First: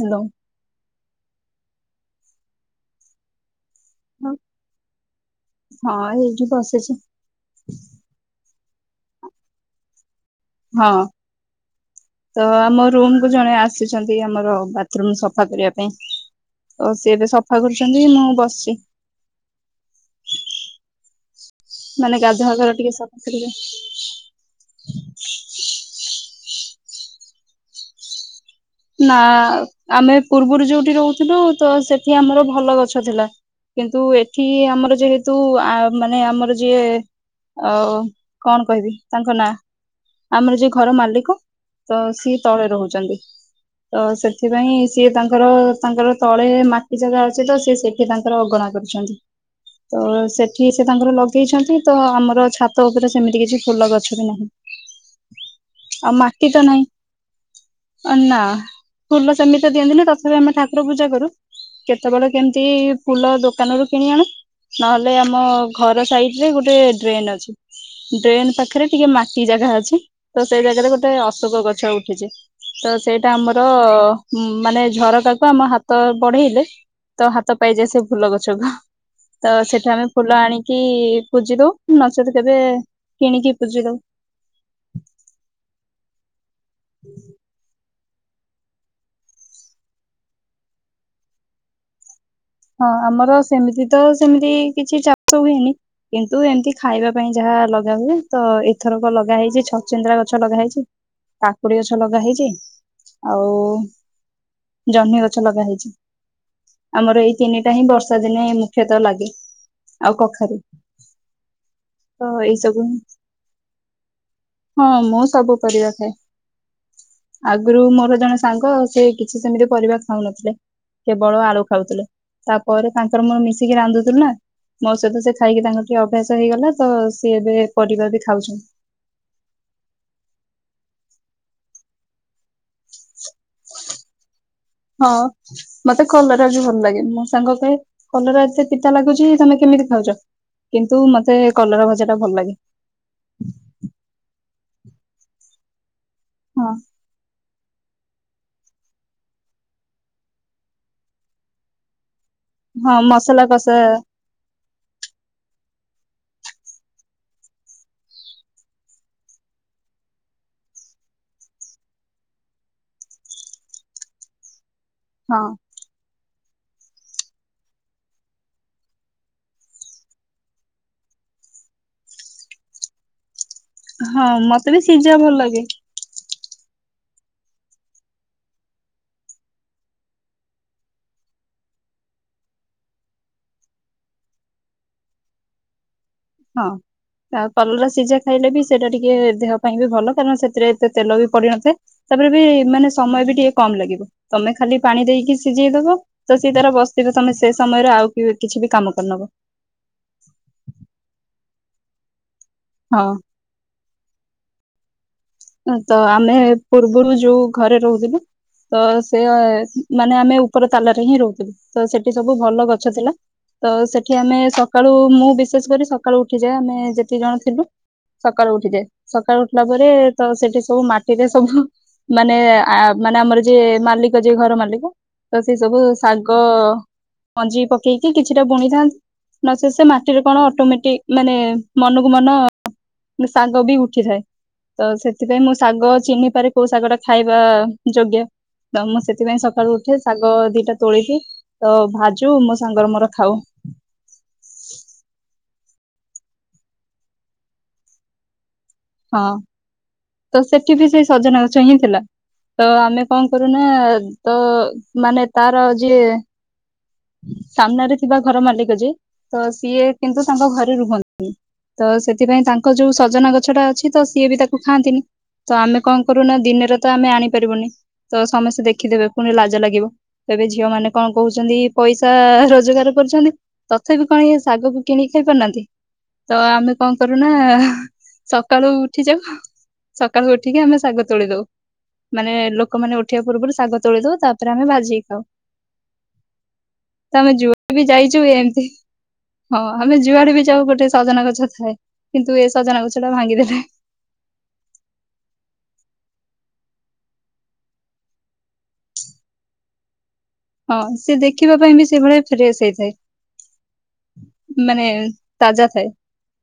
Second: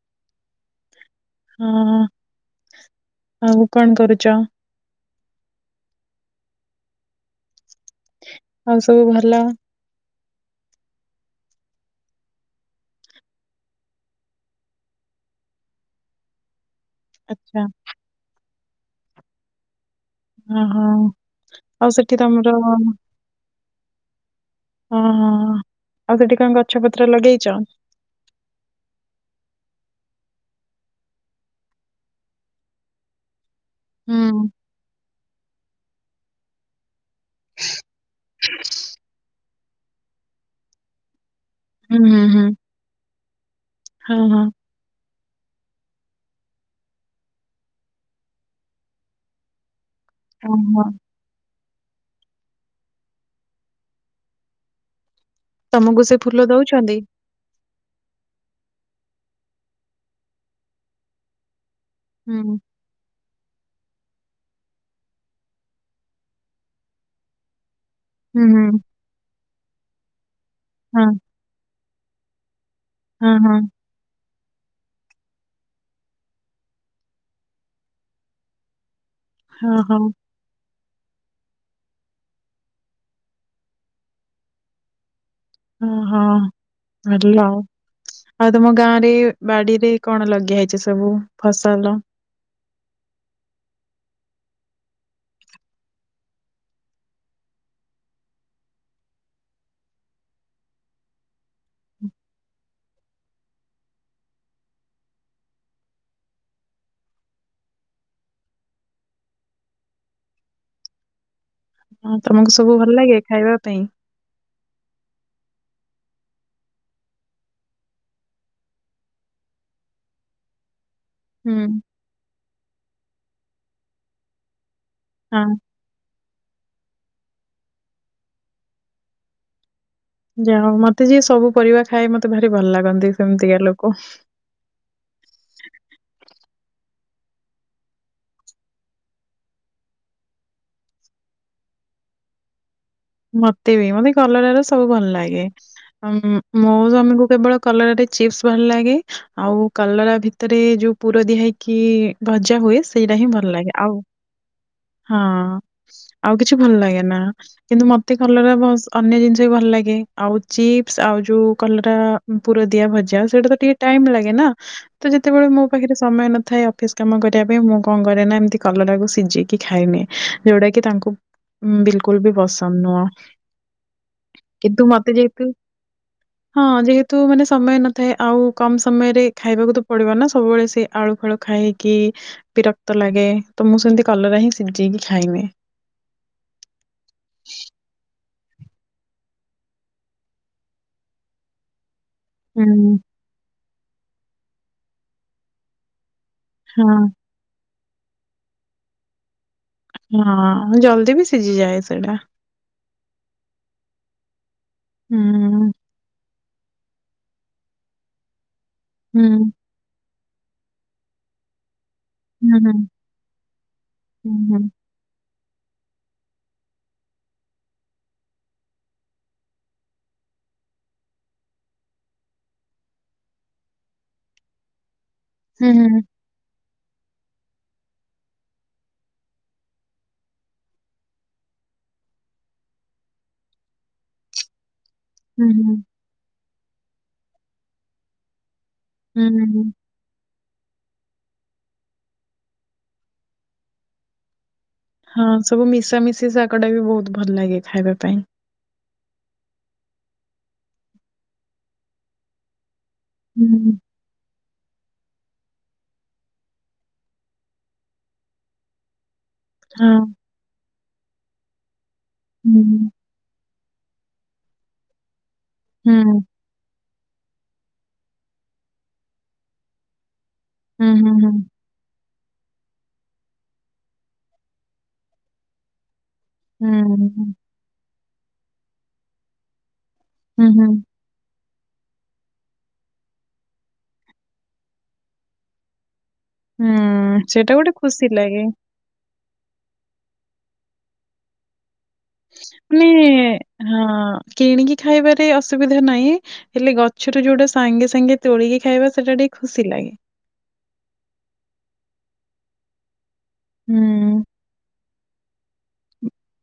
Hello. ହଁ ଆଉ କଣ ହଁ କରୁଚ? ହଁ ଏଇଠି ବସିଛି। ଆଉ ସବୁ ଭଲ? ହଁ ତ ଆମ ରୁମ କୁ ଜଣେ ଆସିଛନ୍ତି ଆମର ବାଥରୁମ ସଫା କରିବା ପାଇଁ। ଓ ସିଏ ତ ସଫା ଆଚ୍ଛା, କରୁଛନ୍ତି ମୁଁ ବସିଛି। ଓହୋ ଆଉ ମାନେ ସେଠି ଗାଧୁଆ ତମର [unintelligible] ଓହୋ ଆଉ ସେଠି କଣ ଗଛ ପତ୍ର ଲଗେଇଛ? ନା ଆମେ ପୂର୍ବରୁ ଯୋଉଠି ରହୁଥିଲୁ ତ ସେଠି ଆମର ଭଲ ଗଛ ଥିଲା। କିନ୍ତୁ ହୁଁ ଏଠି ଆମର ଯେହେତୁ ଆ ମାନେ ଆମର ଯିଏ ଆଉ କଣ କହିବି ତାଙ୍କ ନାଁ ଆମର ଯୋଏ ଘର ମାଲିକ ହୁଁ ତ ହୁଁ ସିଏ ହୁଁ ତଳେ ରହୁଛନ୍ତି ତ ହଁ ହଁ ସେଥିପାଇଁ ସିଏ ତାଙ୍କର ତାଙ୍କର ତଳେ ମାଟି ଜାଗା ଅଛି ତ ସି ସେଠି ତାଙ୍କର ଅଗଣା କରୁଛନ୍ତି। ତ ସେଠି ଓହୋ। ସେ ତାଙ୍କର ଲଗ ଦେଇଛନ୍ତି ତ ଆମର ଛାତ ଉପରେ ସେମିତି କିଛି ଫୁଲ ଗଛ ବି ନାହିଁ। ତମକୁ ଆଉ ସେ ଫୁଲ ମାଟି ତ ନହିଁ ଦଉଛନ୍ତି? ଅ ନା ଫୁଲ ସେମିତି ଦିଅନ୍ତିନି ତଥାପି ଆମେ ଠାକୁର ପୂଜା କରୁ କେତେବେଳେ ହୁଁ କେମିତି ଫୁଲ ଦୋକାନରୁୁ କିଣି ଆଣୁ ନହେଲେ ଆମ ଘର ସାଇଡ ରେ ଗୋଟେ ଡ୍ରେନ ଅଛି ହୁଁ ଡ୍ରେନ୍ ହୁଁ ପାଖରେ ଟିକେ ମାଟି ଜାଗା ଅଛି ତ ସେଇ ଜାଗାରେ ହଁ ଗୋଟେ ଅଶୋକ ଗଛ ଉଠିଛି ତ ହଁ ସେଇଟା ହଁ ଆମର ମାନେ ଝରକାକୁ ଆମ ହାତ ବଢେଇଲେ ତ ହାତ ପାଇଯାଏ ସେ ଫୁଲ ଗଛକୁ। ତ ହଁ ହଁ ସେଠାର ଫୁଲ ଆଣି କି ପୂଜି ଦଉ ନଚେତ କେବେ କିଣିକି ପୂଜି ଦଉ। ଓ ହଁ ଭଲ ଆଉ ତମ ଗାଁ ରେ ବାଡିରେ କଣ ଲଗେଇଆ ହେଇଛି ସବୁ ଫସଲ? ହଁ ଆମର ସେମିତି ତ ସେମିତି କିଛି ଚାଷ ହୁଏନି କିନ୍ତୁ ଏମତି ଖାଇବା ପାଇଁ ଯାହା ଲଗା ହୁଏ ତ ଏଥରକ ଲଗା ହେଇଛି ଛଛିନ୍ଦ୍ରା ଗଛ ଲଗା ହେଇଛି। କାକୁଡି ଗଛ ଲଗା ହେଇଛି ଆଉ ଜହ୍ନି ଗଛ ଲଗା ହେଇଛି ଆମର ଏଇ ତିନିଟା ହିଁ ବର୍ଷା ଦିନେ ମୁଖ୍ୟତଃ ଲାଗେ ଆଉ କଖାରୁ। ହଁ ତ ଏଇ ତମକୁ ସବୁ ଭଲ ଲାଗେ ଖାଇବା ପାଇଁ? ହଁ ମୁଁ ସବୁ ପରିବା ଖାଏ। ଆଗରୁ ମୋର ଜଣେ ସାଙ୍ଗ ସେ କିଛି ସେମିତି କରିବାକୁ ଖାଉନଥିଲେ। କେବଳ ହୁଁ ଆଳୁ ଖାଉଥିଲେ ତାପରେ ତାଙ୍କର ମୁଁ ମିଶିକି ରାନ୍ଧୁଥିଲୁ ନା। ମୋ ସହିତ ସେ ହଁ ଖାଇକି ତାଙ୍କର ଟିକେ ଅଭ୍ୟାସ ହେଇଗଲା ତ ସିଏ ଏବେ ପରିବାର ବି ଖାଉଛନ୍ତି। ଯା ହୁ ମତେ ଯିଏ ସବୁ ପରିବା ଖାଏ ମତେ ଭାରି ଭଲ ଲାଗନ୍ତି ସେମିତିକା ଲୋକ। ହଁ ମତେ କଲର ବି ଭଲ ଲାଗେ ମୋ ସାଙ୍ଗ ପାଇଁ କଲର ଏତେ ପିତା ଲାଗୁଛି ତମେ କେମିତି ଖାଉଛ। କିନ୍ତୁ ମତେ କଲର ଭଜା ଟା ଭଲ ଲାଗେ। ମତେ ବି ମତେ କଲର ର ସବୁ ଭଲ ଲାଗେ ହଁ ମୋ ସ୍ୱାମୀକୁ କେବଳ କଲରାଟେ ଚିପ୍ସ ଭଲ ଲାଗେ ଆଉ କଲରା ଭିତରେ ଯଉ ପୁର ଦିଆ ହେଇକି ଭଜା ହୁଏ ହଁ ସେଇଟା ହିଁ ମସଲା ଭଲ ଲାଗେ କଷା ଆଉ ହଁ ସ୍ ଆଉ କିଛି ଭଲ ଲାଗେ ନା ସ୍। କିନ୍ତୁ ମତେ କଲରା ବସ୍ ଅନ୍ୟ ଜିନିଷ ବି ଭଲ ଲାଗେ ଆଉ ଚିପ୍ସ ଆଉ ଯୋଉ କଲ୍ରା ପୁର ଦିଆ ଭଜା ସେଇଟା ତ ଟିକେ ଟାଇମ ଲାଗେ ନା ତ ହଁ ଯେତେବେଳେ ମୋ ପାଖେରେ ସମୟ ନଥାଏ ଅଫିସ କାମ କରିବା ପାଇଁ ମୁଁ କଣ କରେ ନା ଏମିତି କଲରାାକୁ ସିଝେଇକି ଖାଇନିଏ ଏ। ଯୋଉଟା କି ତାଙ୍କୁ ଉଁ ବିଲକୁଲ ବି ପସନ୍ଦ ନୁହଁ। ହଁ ମତେ ବି କିନ୍ତୁ ସିଝା ଭଲ୍ ଯେହେତୁ ଲାଗେ। [inaudible] ହଁ ଯେହେତୁ ମାନେ ସମୟ ନଥାଏ ଆଉ କମ୍ ସମୟରେ ଖାଇବାକୁ ତ ପଡିବ ନା ସବୁବେଳେ ସେ ଆଳୁ ଫଳୁ ଖାଇ। କି ବିରକ୍ତ ଲାଗେ ତ ମୁଁ ସେମିତି କଲରା ହିଁ ସିଝେଇକି ଖାଇନିଏ। ହଁ ଆଉ କଲରା ସିଝା। ଖାଇଲେ ବି ସେଇଟା ଟିକେ ଦେହ ପାଇଁ ବି ଭଲ କାରଣ ସେଥିରେ ଏତେ ତେଲ ବି ପଡି ନଥାଏ। ତାପରେ ବି ମାନେ ହୁଁ। ସମୟ ବି ଟିକେ କମ ଲାଗିବ ତମେ ଖାଲି ପାଣି ଦେଇକି ସିଝେଇଦବ। ତ ସିଏ ତାର ହଁ ବସ୍ତିର ତମେ ସେ ସମୟରେ ଆଉ କିଛିବି କାମ କରୀନବ। ହଁ ଜଲ୍ଦି ବି ସିଝିଯାଏ ସେଇଟା। ହଁ। ହୁଁ। ଆ ତ ଆମେ ପୂର୍ବରୁ ଯୋଉ ଘରେ ରହୁଥିଲୁ ତ ସେ ହୁଁ ମାନେ ଆମେ ଉପର ତାଲାରେ ହିଁ ରହୁଥିଲୁ। ତ ସେଠି ସବୁ ହୁଁ ଭଲ ଗଛ ଥିଲା ତ ସେଠି ହୁଁ ଆମେ ହୁଁ ସକାଳୁ ମୁଁ ବିଶେସ୍ କରି ସ ସକାଳୁ ଉଠିଯାଏ ଆମେ ଯେତିକି ଜଣ ଥିଲୁ ସକାଳୁ ଉଠିଯାଏ ସକାଳୁ ଉଠିଲା ପରେ ତ ସେଠି ସବୁ ମାଟିରେ ସବୁ ମାନେ ଆ ମାନେ ଆମର ଯିଏ ମାଲିକ ଯିଏ ଘର ମାଲିକ। ତ ସେ ହୁଁ ସବୁ ହୁଁ ଶାଗ ମଞ୍ଜି ପକେଇକି କିଛିଟା ବୁଣିଥାନ୍ତି। ନ ସେ ସେ ମାଟିରେ କଣ ଅଟୋମେଟିକ୍ ମାନେ ମନକୁ ମନ ନ୍ ସାଙ୍ଗ ବି ଉଠିଜାଏ। ତ ସେଥିପାଇଁ ହୁଁ ମୁଁ ହୁଁ। ଶାଗ ଚିହ୍ନିପାରେ କୋଉ ଶାଗ ଟା ଖାଇବା ଯୋଗ୍ୟ। ତ ମୁଁ ହୁଁ ସେଥିପାଇଁ ହୁଁ ହୁଁ ସକାଳୁ ଉ ଠେ ଶାଗ ଦିଟା ତୋଳିକି ତ ଭାଜୁ ମୋ ସାଙ୍ଗର ମୋର ଖାଉ। ହଁ ସବୁ ମିଶାା ମିଶି ଶାଗ ଟା ବି ବହୁତ୍ ଭଲ୍ ଲାଗେ ଖାଇବା ପାଇଁ। ହଁ ତ ସେଠି ବି ସେଇ ସଜନା ଗଛ ହିଁ ଥିଲା ତ ଆମେ କଣ କରୁନା ହୁଁ ତ ମାନେ ତାର ଯିଏ। ସାମ୍ନାରେ ଥିବା ଘର ମାଲିକ ଯେ ତ ସିଏ ହଁ କିନ୍ତୁ ତାଙ୍କ ଘରେ ରୁହନ୍ତି ତ ସେଥିପାଇଁ ହୁଁ ତାଙ୍କ ଯୋଉ ସଜନା ଗଛ ଟା ଅଛି ତ ସିଏ ବି ତାକୁ ଖାଆନ୍ତିନି। ତ ଆମେ ହୁଁ ହୁଁ କଣ କରୁନା ଦିନରେ ତ ଆମେ ଆଣିପାରିବୁନି ତ ସମସ୍ତେ ଦେଖିଦେବେ ପୁଣି ଲାଜ ଲାଗିବ। ତବେ ଝିଅ ମାନେ କଣ ହୁଁ ହୁଁ। କହୁଛନ୍ତି? ପଇସା ରୋଜଗାର କରୁଛନ୍ତି ତଥାପି କଣ ଇ ଶାଗକୁ କିଣିକି ଖାଇ ପାରୁନାହାନ୍ତି। ତ ଆମେ ହୁଁ କଣ କରୁନା ହୁଁ ସକାଳୁ ଉଠି ଯାଉ। ସକାଳୁ ଉଠିକି ହୁଁ ଆମେ ଶାଗତ୍ ତୋଳି ଦୋଉ ମାନେ ଲୋକମାନେ ଉଠିବା ପୂର୍ବରୁ ଶାଗ ତୋଳି ଦୋଉ ତାପରେ ଆମେ ଭାଜିିକି ଖାଉ। ହୁଁ ତମେ ଯୋ ସେଇଟା ଗୋଟେ [unintelligible] ବି ଖୁସି ଯାଇଛୁ ଲାଗେ। ଏମ୍ତୀ‌ ହଁ ଆମେ ଯୁଆଡେ ବି ଯାଉ ଗୋଟେ ସଜନା ଗଛ ଥାଏ। କିନ୍ତୁ ଏ ସଜନା ମେ ଗଛ ଟା ଭାଙ୍ଗିଦେଲେ ହଁ କିଣିକି ଖାଇବାରେ ଅସୁବିଧା ନାହିଁ। ହେଲେ ଗଛରୁୁ ଯୋଉଟା ସାଙ୍ଗେ ସାଙ୍ଗେ ତୋଳିକି ଖାଇବା ସେଟା ଟିକେ ଖୁସି ଲାଗେ। ହଁ ସେ ଦେଖିବା ପାଇଁ ବି ସେଭଳିଆ ଫ୍ରେଶ୍ ହୁଁ। ହେଇଥାଏ ମାନେ ତାଜା ଥାଏ।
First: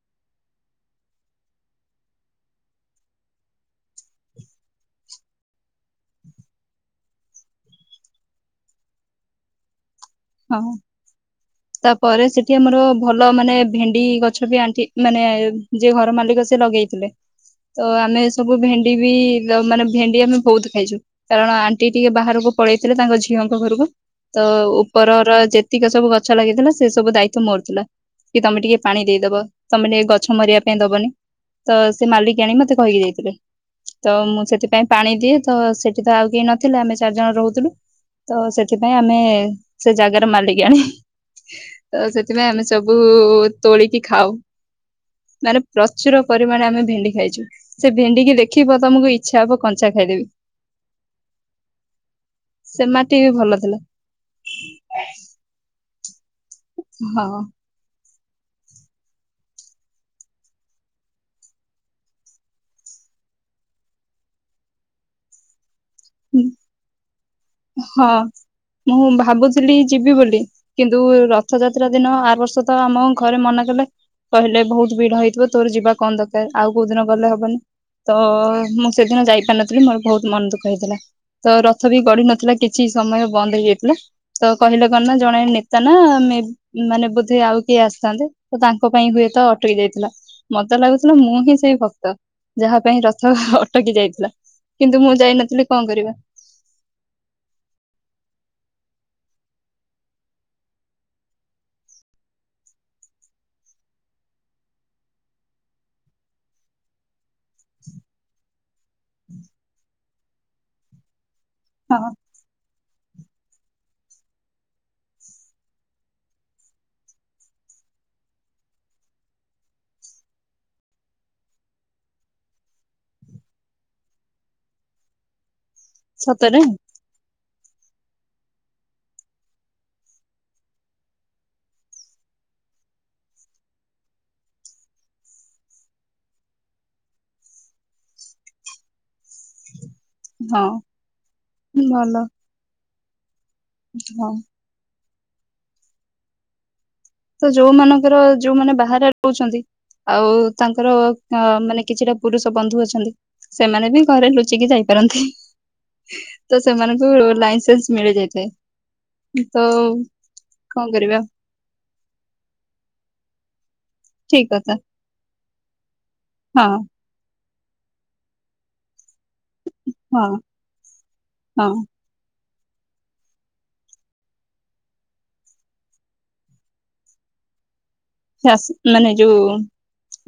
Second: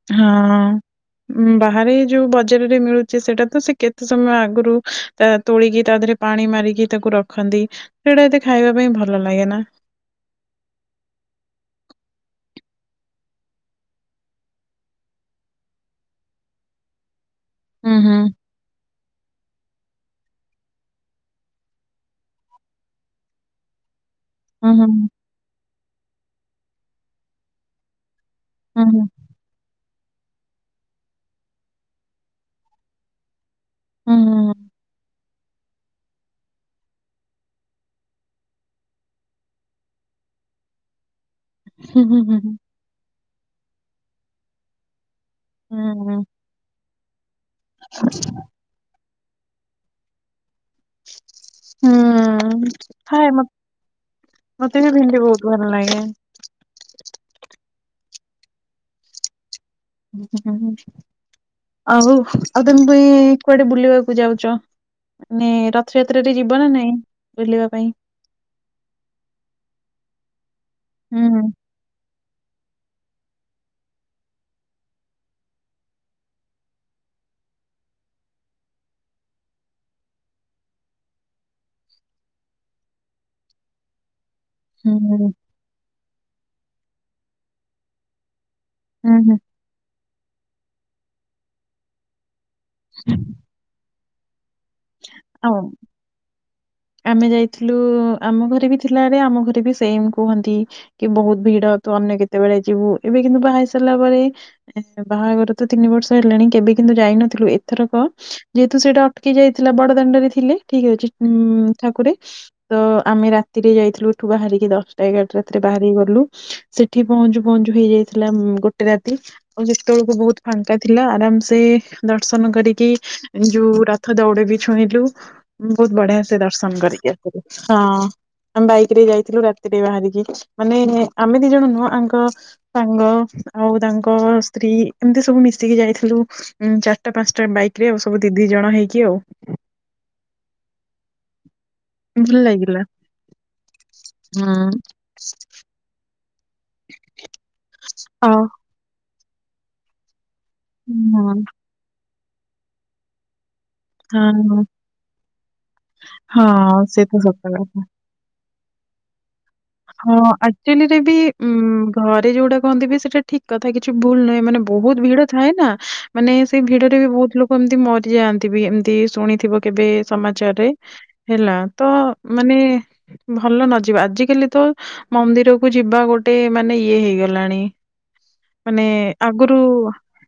ହଁ। ଉଁ ବାହାରେ ଯୋଉ ବଜାରରେ ମିଳୁଛି ସେଟା ତ ସେ କେତ୍ ସମୟ ଆଗରୁ। ତା ତୋଳିକି ତା ଦେହରେ ପାଣି ମାରିକି ତାକୁ ରଖନ୍ତି ସେଇଟା ଏତେ ଖାଇବା ପାଇଁ ଭଲ ଲାଗେ ନା। ହଁ। ତାପରେ ସେଠି ଆମର ଭଲ ମାନେ ଭେଣ୍ଡି ଗଛ ବି ଆଣ୍ଠି ମାନେ ଯିଏ ଘର ମାଲିକ ସେ ଲଗେଇଥିଲେ। ତ ହୁଁ, ଆମେ ହୁଁ, ସବୁ ଭେଣ୍ଡି ବି ମାନେ ଭେଣ୍ଡି ଆମେ ବହୁତ ଖାଇଛୁ। କାରଣ ଆଣ୍ଟି ଟିକେ ବାହାରକୁ ପଳେଇଥିଲେ ତାଙ୍କ ଝିଅଙ୍କ ଘରୁକୁ। ତ ହୁଁ, ଉପର ର ଯେତିକି ସବୁ ଗଛ ଲାଗିଥିଲା ସେ ସବୁ ଦାୟିତ୍ଵ ମୋରଥିଲା। କି ତମେ ଟିକିଏ ହୁଁ, ପାଣି ଦେଇଦବ। ତମେ ଟିକେ ଗଛ ମରିବା ପାଇଁ ଦବନି ତ ସେ ମାଲିକିଆଣି ମତେ କହିକି ଯାଇଥିଲେ। ତ ହୁଁ, ମୁଁ ସେଥିପାଇଁ। ପାଣି ଦିଏ ତ ସେଠି ତ ଆଉ କେହି ନଥିଲେ ଆମେ ଚାରି ଜଣ ରହୁଥିଲୁ ତ ସେଥିପାଇଁ ଆମେ। ସେ ଜାଗାର ମାଲିକିଆଣି ତ ହୁଁ, ହୁଁ, ହୁଁ, ହୁଁ, ହୁଁ, ସେଥିପାଇଁ ଆମେ ସବୁ ତୋଳିକି ଖାଉ ମାନେ ହୁଁ, ହୁଁ। ପ୍ରଚୁର ପ ପରିମାଣେ ଆମେ ଭେଣ୍ଡି ଖାଇଛୁ ସେ ଭେଣ୍ଡିିକି ଦେଖିବ ତମକୁ ଇଚ୍ଛା ହବ କଞ୍ଚା ଖାଇଦେବି। ହୁଁ ସେ ମାଟି ହାଏ ବି ମ ଭଲ ଥିଲା ମତେ ବି ଭେଣ୍ଡି ବହୁତ ଭଲ ଲାଗେ। ହଁ। ହୁଁ ହୁଁ ଆଉ ଆଉ ତମେ ପା ଏ କୁଆଡ଼େ ବୁଲିବାକୁ ଯାଉଚ ମାନେ ର ଥ ଯାତ୍ରାରେ ଯିବ ନା ନାଇଁ ବୁଲିବା ପାଇଁ? ହଁ ମୁଁ ଭାବୁଥିଲି ଯିବି ବୋଲି କିନ୍ତୁ ହୁଁ ରଥଯା ତ୍ରା ଦିନ ଆର ବର୍ଷ ତ ଆମ ଘରେ ମନା କଲେ। କହିଲେ ବହୁତ ଭିଡ଼ ହେଇଥିବ ତୋର ଯିବା କଣ ଦରକାର ଆଉ କୋଉ ଦିନ ଗଲେ ହବନି। ତ ମୁଁ ସେଦିନ ଯାଇପାରିନଥିଲି ମୋର ବହୁତ ମନ ଦୁଃଖ ହେଇଥିଲା। ତ ରଥ ବି ଗଡ଼ି ନଥିଲା କିଛି ସମୟ ବନ୍ଦ ହେଇଯାଇଥିଲା ତ କହିଲେ ହୁଁ କଣ ନା ଜଣେ ନେ ତା ନା ମାନେ ବୋଧେ ଆଉ କିଏ ଆସିଥାନ୍ତେ ତ ତାଙ୍କ ପାଇଁ ହୁଁ ହୁଏ ହୁଁ। ତ ଅ ଟକି ଯାଇଥିଲା ମତେ ଲାଗୁଥିଲା ମୁଁ ହିଁ ସେଇ ଭ ତ ଯାହା ପାଇଁ ରଥ ଅଟକି ଯାଇଥିଲା କିନ୍ତୁ ମୁଁ ଆଉ ଯାଇନଥିଲି କଣ କରିବା। ଆମେ ଯାଇଥିଲୁ ଆମ ଘରେ ବି ଥିଲାରେ ଆମ ଘରେ ବି ସେମ୍ କୁହନ୍ତି। କେ ବହୁତ ଭିଡ଼ ତ ଅନ୍ୟ କେତେବେଳେ ଯିବୁ ଏବେ କିନ୍ତୁ ବାହା ହେଇ ସାରିଲା ପରେ। ବାହାଘର ତ ତିନି ବର୍ଷ ହେଲାଣି କେବେ କିନ୍ତୁ ଯାଇନଥିଲୁ ଏଥର କ ଯେହେତୁ ସେଟା ଅଟକି ଯାଇଥିଲା ବଡ଼ ଦାଣ୍ଡ ରେ ଥିଲେ ଠିକ ଅଛି ଉଁ ଠାକୁରେ। ହଁ ତ ଆମେ ରାତିରେ ଯାଇଥିଲୁ ଏଠୁ ବାହାରିକି ଦଶଟା ଏଗାରଟା ରାତିରେ ବାହାରିକି ଗଲୁ। ସେଠି ପହଁଞ୍ଚୁ ପହଁଞ୍ଚୁ ହେଇଯାଇଥିଲା ଉଁ ଗୋଟେ ରାତି। ଆଉ ଯେତେବେଳକୁ ବହୁତ ଫାଙ୍କା ଥିଲା ଆରାମ ସେେ ଦର୍ଶନ କରିକି ଯୋଉ ର ଥ ଦୋଉଡ଼ି ବି ଛୁଇଁଲୁ ବହୁତ ବଢ଼ିଆ ସେ ସତରେ ଦର୍ଶନ କରିକି ଆସିଲୁ ହଁ। ଆମେ ବାଇକ ରେ ଯାଇଥିଲୁ ରାତିରେ ବାହାରିକି ମାନେ ଆମେ ଦି ଜଣ ନୁହଁ ଆଙ୍କ ସାଙ୍ଗ ଆଉ ତାଙ୍କ ସ୍ତ୍ରୀ ଏମିତି ସବୁ ମିଶିକି ଯାଇଥିଲୁ। ଉଁ ଚାରିଟା ପାଞ୍ଚଟା ବାଇକ ରେ ଆଉ ସବୁ ଦି ଦି ଜଣ ହେଇକି ଆଉ। ହଁ। ଭଲ ଲାଗିଲା ହଁ। ତ ଯୋଉମାନଙ୍କର ହଁ। ଯୋଉମାନେ ବାହାରେ ରହୁଛନ୍ତି ଆଉ ତାଙ୍କର ହଁ। ଆ ମାନେ କିଛିଟା ପୁରୁଷ ବନ୍ଧୁ ଅଛନ୍ତି ସେମାନେ ବି ଘରେ ହଁ, ଲୁଚିକି ଯାଇପାରନ୍ତି। ତ ହଁ ସେ ସେମାନଙ୍କୁ ତ ସତ କଥା। ଲାଇସେନ୍ସ ମିଳିଯାଇଥାଏ। ତ କଣ କରିବା। ଉୁଁ ଘରେ ଯୋଉଟା କହନ୍ତି ବି ସେଟା ଠିକ୍ କଥା କିଛି ଭୁଲ ନାହିଁ ଠିକ ମାନେ କଥା ବହୁତ ଭିଡ଼ ଥାଏ ନା। ମାନେ ସେଇ ହଁ ଭିଡ଼ରେ ବି ବହୁତ ଲୋକ ଏମିତି ମରିଯାଆନ୍ତି ବି ଏମିତି ଶୁଣି ଥିବ କେବେ ହଁ ସମାଚାରରେ ହେଲା ହଁ ତ ମାନେ ଭଲ ନ ଯିବା ଆଜିକାଲି ତ ମନ୍ଦିର କୁ ଯିବା ଗୋଟେ ମାନେ ଇଏ ହେଇଗଲାଣି। ହାସ୍ -ମାନେ ଯଉ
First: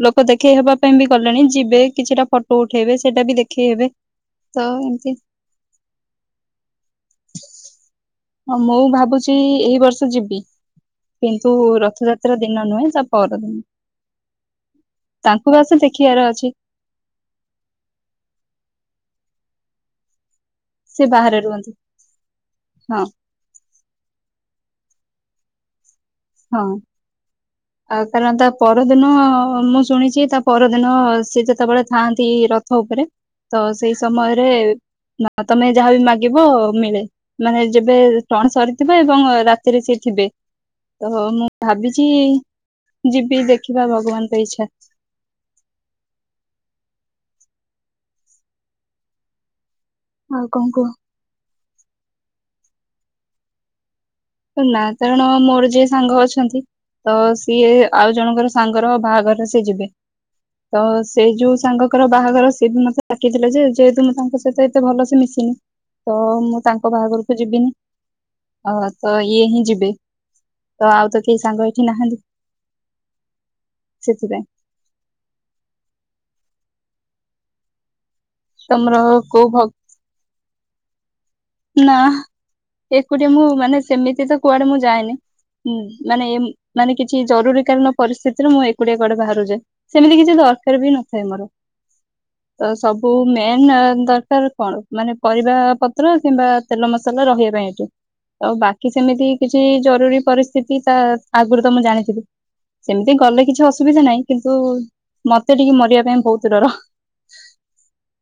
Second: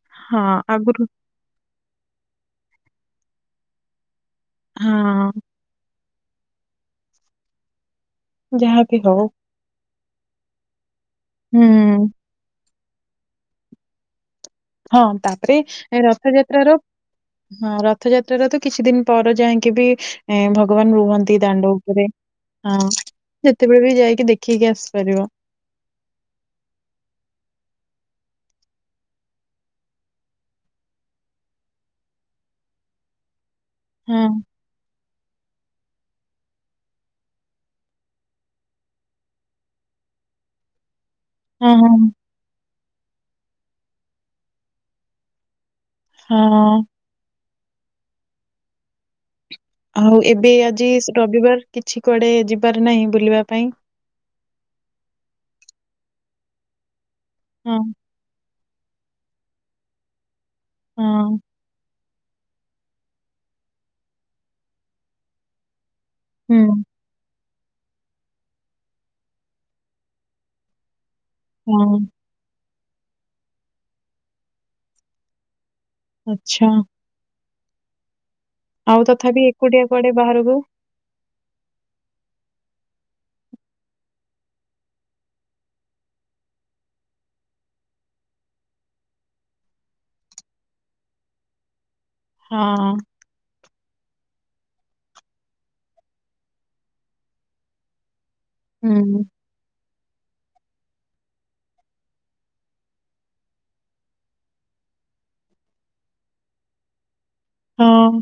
ଲୋକ ହଁ, ଦେଖେଇ ହେବା ପାଇଁ ଆଗରୁ ବି ଗଲେଣି ଯିବେ କିଛିଟା ଫୋ ଟୋ ଉଠେଇବେ ସେଇଟା ବି ଦେଖେଇ ହେବେ ତ ଏମତି। ହଁ, [inaudible] ହଁ ମୁଁ ଯାହା ବିି ହଉ। ଭାବୁଚି ଏଇ ବର୍ଷ ଯିବି କିନ୍ତୁ ହୁଁ, ରଥଯାତ୍ରା ଦିନ ନୁହେଁ ସା ପର ଦିନ। ହଁ ତାପରେ ଏ ଦେଖିବାର ଅଛି ରଥଯାତ୍ରା ର ହଁ ରଥଯାତ୍ରାର ତ କିଛି ଦିନ ପରେ ଯାଇଁକି ବି ଭ ଭଗବାନ୍ ସେ ରୁହନ୍ତି ବାହାରେ ଦାଣ୍ଡ ଉପରେ ହଁ ଯେତେବେଳେ ବି ଯାଇକି ଦେଖିକି ଆସିପାରିବ। ହଁ। ଆ- କାରଣ ତା ପରଦିନ ମୁଁ ଶୁଣିଚି ତା ପରଦିନ ସିଏ ଯେତେବେଳେ ଥାଆନ୍ତି ର ରଥ ଉପରେ ତ ସେଇ ହଁ ସମୟରେ ତମେ ଯାହାବି ମାଗିବ ମିଳେ। ମାନେ ଯେବେ ଟଣା ସରିଥିବେ ଏବଂ ରାତିରେ ସିଏ ଥିବେ ତ ମୁଁ ହଁ ହଁ ଭାବିଚି ଯିବି ଦେଖିବା ଭଗବାନ୍ ଙ୍କ ଇଚ୍ଛା। ହଁ। ଆଉ ଏବେ କଣ କୁହ ଆଜି ରବିବାର କିଛି କୁଆଡେ ଯିବାର ନାହିଁ ବୁଲିବା ପାଇଁ? ନା କାରଣ ମୋର ଯିଏ ସାଙ୍ଗ ଅଛନ୍ତି ତ ସିଏ ହଁ ଆଉ ଜଣଙ୍କର ସାଙ୍ଗର ବାହାଘର ସେ ଯିବେ ତ ସେଇ ହଁ ଯଉ ସାଙ୍ଗ ତାଙ୍କର ବାହାଘର ସିଏ ବି ମତେ ଡ଼ାକିଥିଲା ଯେ ଯେହେତୁ ମୁଁ ତାଙ୍କ ସହିତ ଏତେ ଭଲ ସେ ମିଶିନି ତ ମୁଁ ହୁଁ ତାଙ୍କ ବାହାଘରକୁ ଯିବିନି ଅ ତ ଇଏ ହିଁ ଯିବେ। ତ ଆଉ ତ କେହି ସାଙ୍ଗ ଏଠି ହଁ ନାହାନ୍ତି ସେଥିପାଇଁ। ଆଚ୍ଛା। ତମର ଆଉ ତଥାପି କୋଉ ଭ ଏକୁଟିଆ କୁଆଡେ ବାହାରକୁ? ନା ଏକୁଟିଆ ମୁଁ ମାନେ ସେମିତି ତ କୁଆଡେ ମୁଁ ଯାଏନି ହୁଁ ମାନେ -ମାନେ କିଛି ଜରୁରୀ କାଳୀନ ପରିସ୍ଥିତିରେ ମୁଁ ଏକୁଟିଆ କୁଆଡେ ବାହାରକୁ ଯାଏ। ସେମିତି କିଛି ଦରକାର୍ ବି ନଥାଏ ମୋର। ହଁ ତ ସବୁ ମେନ୍ ଦରକାର୍ କଣ ମାନେ ପରିବା ପତ୍ର କିମ୍ବା ତେଲ ମସଲା ରହିବା ପାଇଁ ଏଠୁ ଆଉ ବାକି ହୁଁ ସେମିତି କିଛି ଜରୁରୀ ପରିସ୍ଥିତି ତା ଆଗୁରୁ ତ ମୁଁ ଜାଣିଥିଲି ସେମିତି ଗଲେ କିଛି ଅସୁବିଧା ନାହିଁ କିନ୍ତୁ ମତେ ଟିକେ ମରିବା ପାଇଁ ବହୁତୁ ଡର। ହଁ।